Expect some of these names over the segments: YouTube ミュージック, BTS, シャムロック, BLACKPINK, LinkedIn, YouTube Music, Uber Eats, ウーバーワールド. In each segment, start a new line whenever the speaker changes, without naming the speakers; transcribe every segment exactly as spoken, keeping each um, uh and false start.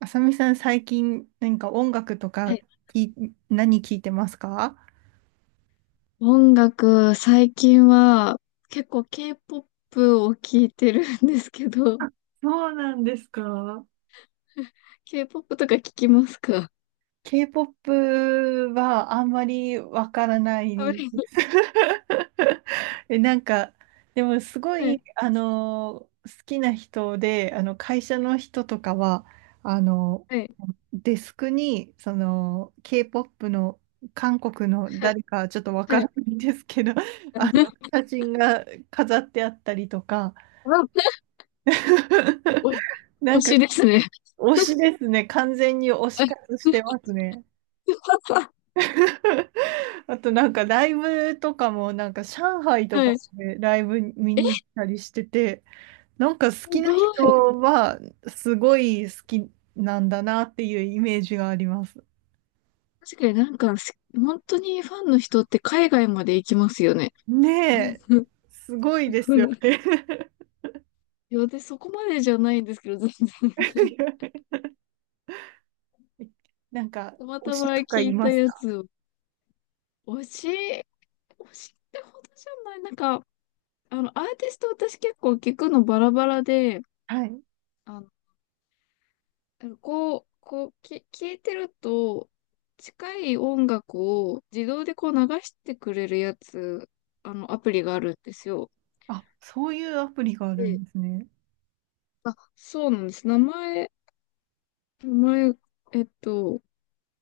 あさみさん、最近何か音楽と
は
か
い、
聞い、何聞いてますか？
音楽、最近は結構 K-ポップ を聞いてるんですけど、
そうなんですか。？
K-ポップ とか聞きますか？
K-ケーポップ はあんまりわからないです。え、なんか、でもすご
は
い、
い、
あの好きな人で、あの、会社の人とかは、あの
はい、
デスクに、その、K-ケーポップ の韓国の
はい、
誰かちょっとわか
はい。
らないんですけど、あの、写真が飾ってあったりとか、
はい、お
な
推
んか、
しですね。
推しですね。完全に推し
はい。
活してますね。あとなんかライブとかもなんか上海と
は
か
い、す
でライブ見に行ったりしてて、なんか好きな
ご
人
い。
はすごい好きなんだなっていうイメージがあります。
確かになんか、す本当にファンの人って海外まで行きますよね。
ねえ、
う
すごいですよ
ん。
ね。
いや、で、そこまでじゃないんですけど、全然。
なんか
たま
推
たま
しとか
聞
い
いた
ます
や
か？
つを、推し推しってほどじゃない。なんか、あの、アーティスト私結構聞くのバラバラで、
はい。
あの、こう、こう、き、聞いてると、近い音楽を自動でこう流してくれるやつ、あの、アプリがあるんですよ。
あ、そういうアプリがある
で、
んですね。
あ、そうなんです。名前、名前、えっと、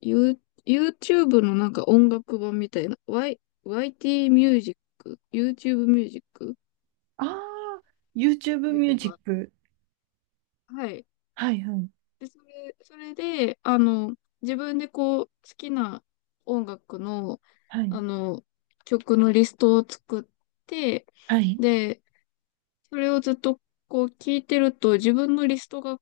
You、YouTube のなんか音楽版みたいな、Y、ワイティー ミュージック、YouTube ミュージック
ああ、
っ
YouTube
ていう
ミュー
の
ジッ
が、
ク。
はい。
はいはい。
で、それ、それで、あの、自分でこう、好きな音楽の、
はい。
あの、曲のリストを作って、
はい。
で、それをずっとこう聞いてると、自分のリストが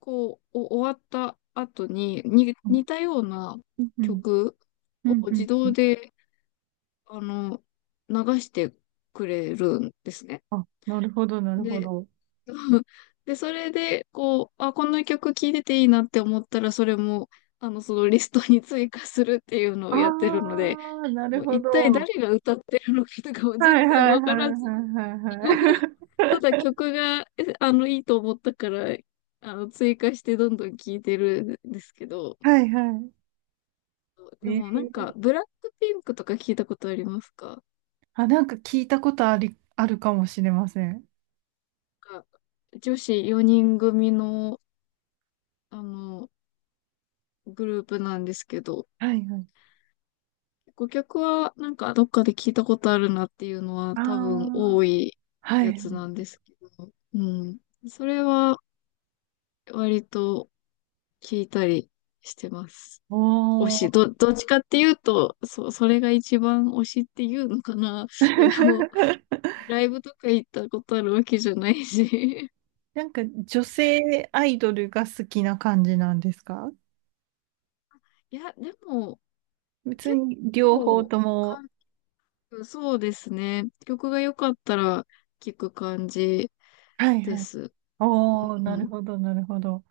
こう、お終わった後に、に、
う
似た
ん。
ような
うん。
曲
う
を
ん。
自
うん。
動で、あの、流してくれるんですね。
あ、なるほど、なるほ
で
ど。
そうで、それで、こう、あ、この曲聴いてていいなって思ったら、それも、あの、そのリストに追加するっていうのを
あ
やってるので、
あ、なる
もう
ほ
一体
ど。
誰が歌ってるのかとかも
は
全
い
然
はいはい。
わからず、
はいはい はい。
ただ曲が、えあの、いいと思ったから、あの、追加してどんどん聴いてるんですけど、
はいはい。
で
え
もなんか、
ー、
ブラックピンクとか聞いたことありますか？
あ、なんか聞いたことあり、あるかもしれません。
なんか女子よにん組の、あの、グループなんですけど、
はいはい。
ご曲はなんかどっかで聞いたことあるなっていうのは
あ
多分
あ、
多い
は
や
い。
つなんですけど、うん。それは割と聞いたりしてます。推
お
し、
お。
ど、どっちかっていうと、そ、それが一番推しっていうのかな。いやでも、ライブとか行ったことあるわけじゃないし。
なんか女性アイドルが好きな感じなんですか？
いや、でも
別
結
に両方
構、
とも。
韓国そうですね。曲が良かったら聞く感じ
はい
で
はい。
す。
おお、
う
なる
ん。
ほど、なるほど。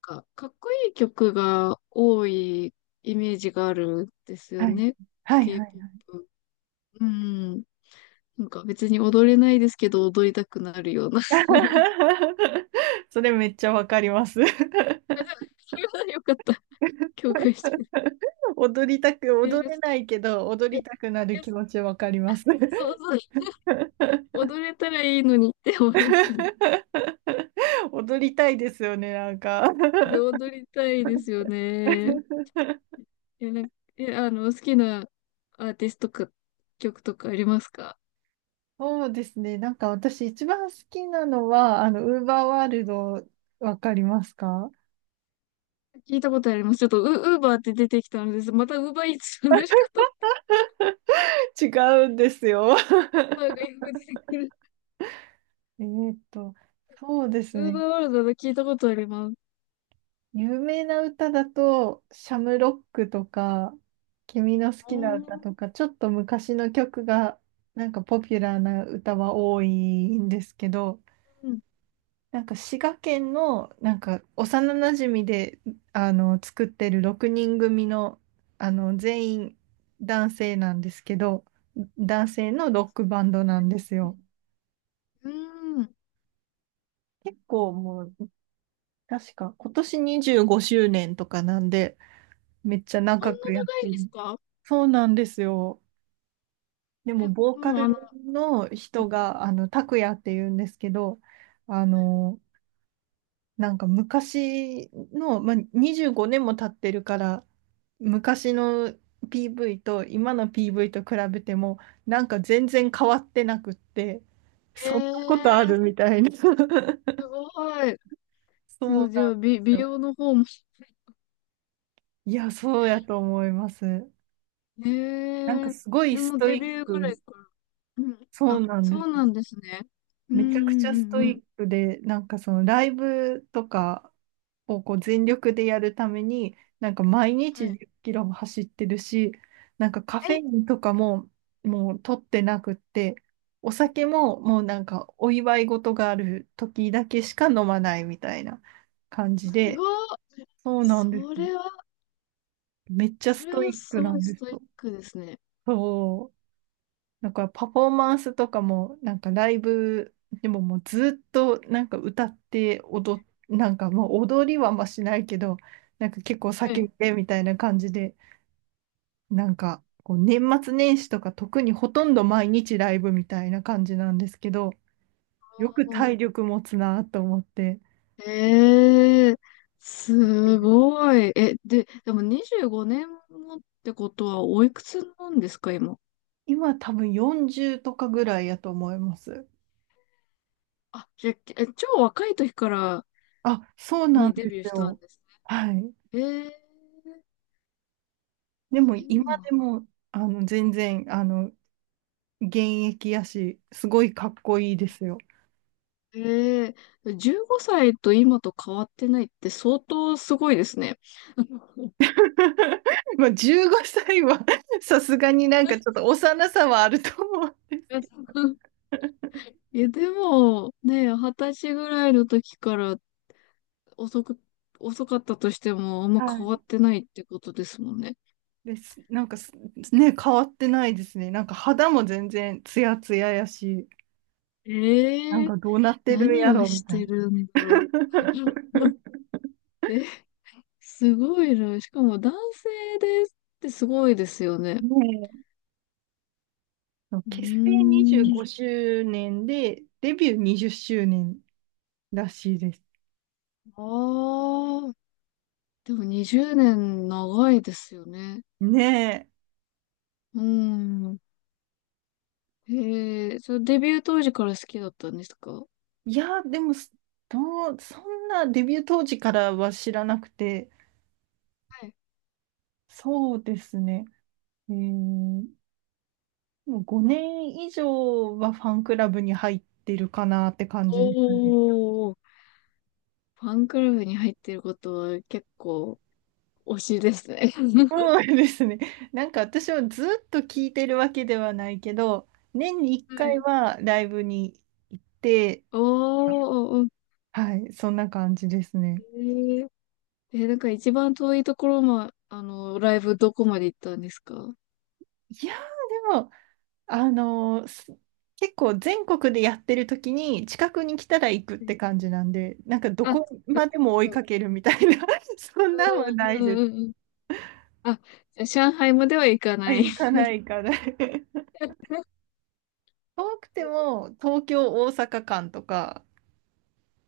か、かっこいい曲が多いイメージがあるんですよ
はい。
ね。
はいはいはい。
K-ポップ。うん。なんか別に踊れないですけど、踊りたくなるような。
それめっちゃわかります。
あ、でもそれはよかった。共感してくれて。
踊りたく、
いや、
踊
い
れないけど、踊
や、
りたくな
い
る
や、
気持ちわかります。
そうそう。踊れたらいいのにって思いますね。
踊りたいですよね、なんか。
で、踊りたいですよね。いや、なんか、え、あの、好きなアーティストとか、曲とかありますか？
そうですね、なんか私一番好きなのは、あの、ウーバーワールド、わかりますか？
聞いたことあります。ちょっとウ、ウーバーって出てきたのです。またウーバーイーツなんですかと、
違うんですよ。
あ、外国出てくる。
えーっと、そうです
ウーバ
ね。
ーワールドで聞いたことあります。
有名な歌だと、シャムロックとか、君の好
あ
きな歌
ー、
とか、ちょっと昔の曲が、なんかポピュラーな歌は多いんですけど、
うん。
なんか滋賀県の、なんか幼なじみで、あの、作ってるろくにんぐみ組の、あの、全員男性なんですけど、男性のロッ
そ
ク
う
バ
なん
ンドなん
で
です
すね、
よ。
うん。そん
結構もう、確か今年にじゅうごしゅうねんとかなんで、めっちゃ
な
長くやっ
長
て
いん
る。
ですか？
そうなんですよ。で
え、
も、ボーカ
もう
ル
あの、
の人が、あの、拓也って言うんですけど、あの、なんか昔の、まあ、にじゅうごねんも経ってるから、昔の ピーブイ と今の ピーブイ と比べても、なんか全然変わってなくって、
え
そんなことあ
ー、
るみたいな。
す ごい。
そう
通
なん
常、
で
美、
す
美
よ。
容の方も。
いや、そうやと思います。
え
なんか
ー、
すごい
で
ス
も
トイ
デ
ッ
ビューぐら
ク。
いから。うん。
そう
あ、
なん
そ
で
うな
す。
んですね。うん
めちゃく
う
ちゃ
ん
スト
うんうん。
イックで、なんかそのライブとかをこう全力でやるために、なんか毎
は
日
い。
じゅっキロも走ってるし、なんかカフェイ
え、
ンとかももう取ってなくって、お酒ももうなんかお祝い事がある時だけしか飲まないみたいな感
す
じで、
ごい。
そうなんです
そ
よ。
れは、
めっちゃ
そ
ス
れ
ト
は
イック
す
な
ごい
んで
ス
す
トイッ
よ。
クですね。
そう、だからパフォーマンスとかも、なんかライブでももうずっとなんか歌って踊っ、なんかもう踊りはあんましないけど、なんか結構
は
叫
い。
んでみたいな感じで、なんかこう年末年始とか特にほとんど毎日ライブみたいな感じなんですけど、よく体力持つなと思って、
ええ、すごい。え、で、でもにじゅうごねんもってことはおいくつなんですか、今。
今多分よんじゅうとかぐらいやと思います。
あ、じゃあ、え、超若い時から
あ、そうなん
にデ
で
ビュー
す
したん
よ。
です
はい。
ね。ええ、
で
そ
も今
うなん。
でも、あの、全然、あの、現役やし、すごいかっこいいですよ。
ええ、じゅうごさいと今と変わってないって相当すごいですね。
まあ、じゅうごさいは さすがになんかちょっと幼さはあると思う。
いや、でも、ね、はたちぐらいの時から遅く、遅かったとしても、あんま
は
変わ
い。
ってないってことですもんね。
です。なんかす、ね、変わってないですね。なんか肌も全然ツヤツヤやし、なん
ええ、
かどうなってるん
何
や
を
ろ
し
みたいな。
てるんだろう。え、すごいな。しかも男性ですってすごいですよね。
ねえ、そう、
う
結成25
ーん。
周年で、デビューにじゅっしゅうねんらしいです。
ああ。でもにじゅうねん長いですよね。
ねえ。
うーん。ええ、それデビュー当時から好きだったんですか？
いや、でも、どう、そんなデビュー当時からは知らなくて、
はい。
そうですね。えー、もうごねん以上はファンクラブに入ってるかなって感じですね。
おー。ファンクラブに入っていることは結構推しですね。
そうですね。なんか私はずっと聞いてるわけではないけど、年に1
は
回
い。
はライブに行って、
おー。おー、
はい、そんな感じですね。
おー、え、なんか一番遠いところ、ま、あの、ライブどこまで行ったんですか？
いやー、でも、あのーす結構全国でやってる時に近くに来たら行くっ
え
て感じなんで、なんかど
あ、
こ
な
ま
る
で
ほ
も追いか
ど。
けるみたいな、そんなんは
う
な
ん
い
う
で
ん
す。
うんうん。あ、じゃあ上海までは行か
あ、
ない。
行かない行かない。遠くても東京、大阪間とか、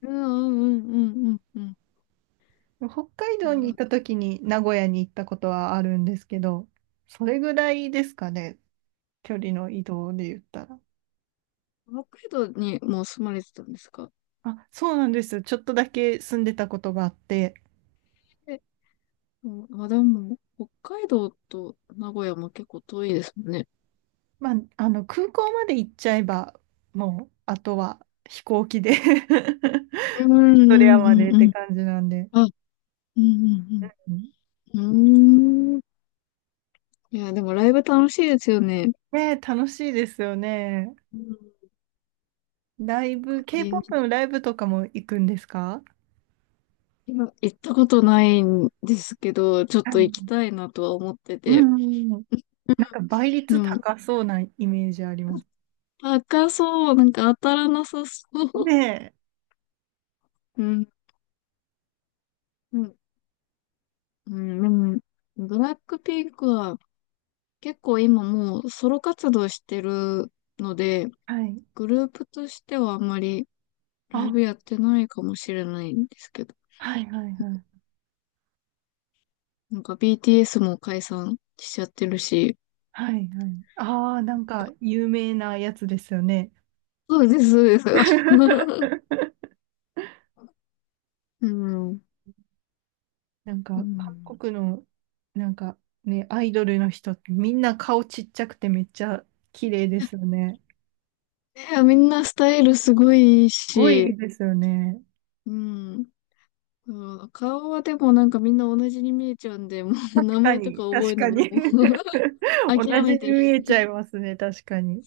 うんうんうんうんうんうん。
北海
い
道
や、
に行った時に名古屋に行ったことはあるんですけど、それぐらいですかね、距離の移動で言ったら。
北海道にもう住まれてたんですか？
あ、そうなんです。ちょっとだけ住んでたことがあって、
で、うん、まあでも、北海道と名古屋も結構遠いですもんね。
まあ、あの空港まで行っちゃえば、もうあとは飛行機で
うんう
ドレア
ん
ま
う
で
ん
って
うん。
感じなんで。
あ、うんう
う
ん
ん、
うん。うーん。いや、でもライブ楽しいですよね。
ねえ、楽しいですよね。
うん。なん
ライブ、
か臨場
K-ケーポップ のラ
感。
イブとかも行くんですか？
いや、行ったことないんですけど、ちょっ
は
と行きた
い。
いなとは思って
う
て。
んうん。なんか倍
で
率
も、
高そうなイメージあります。
高そう、なんか当たらなさそう。
ねえ。
うん、うん、うん、でも、ブラックピンクは結構今もうソロ活動してるので、
はい。
グループとしてはあんまりライ
あ、
ブやってないかもしれないんですけど、
はいはいはい。
なんか ビーティーエス も解散しちゃってるし、
はいはい。ああ、なんか有名なやつですよね。
そうです、そうです。うん、
なん
う
か韓
ん、
国の、なんかね、アイドルの人ってみんな顔ちっちゃくてめっちゃ綺麗ですよね。
いや、みんなスタイルすごいいい
すご
し、
いですよね。
うん。うん、顔はでもなんかみんな同じに見えちゃうんで、もう
確
名
か
前とか
に、
覚
確
える
か
のも
に。
もう
同
諦
じ
めて
に
る。
見えちゃいますね、確かに。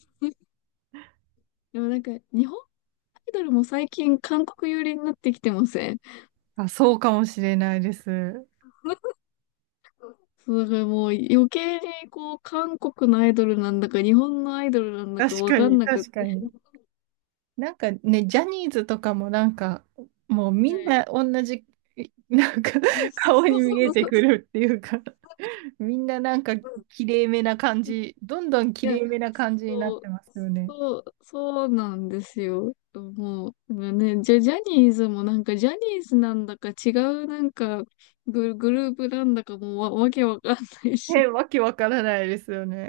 でもなんか日本アイドルも最近韓国寄りになってきてません？
あ、そうかもしれないです。
そう、だからもう余計にこう韓国のアイドルなんだか日本のアイドルなんだか
確
わ
か
かん
に、
なくっ
確か
て。
に。なんかね、ジャニーズとかもなんか、もうみ
は
ん
い、
な同じ、なんか
そう そう
顔
そ
に見え
う
て
そう
く
そ
るっていうか、みんななんか
う。
綺麗めな感じ、どんどん
い
綺
や、
麗めな感じにな
そ
って
う、
ますよね。
そう、そうなんですよ。もう、なんかね、じゃ、ジャニーズもなんかジャニーズなんだか違うなんかグ、グループなんだかもうわ、わけわかんない
ね、
し。
わけわからないですよね。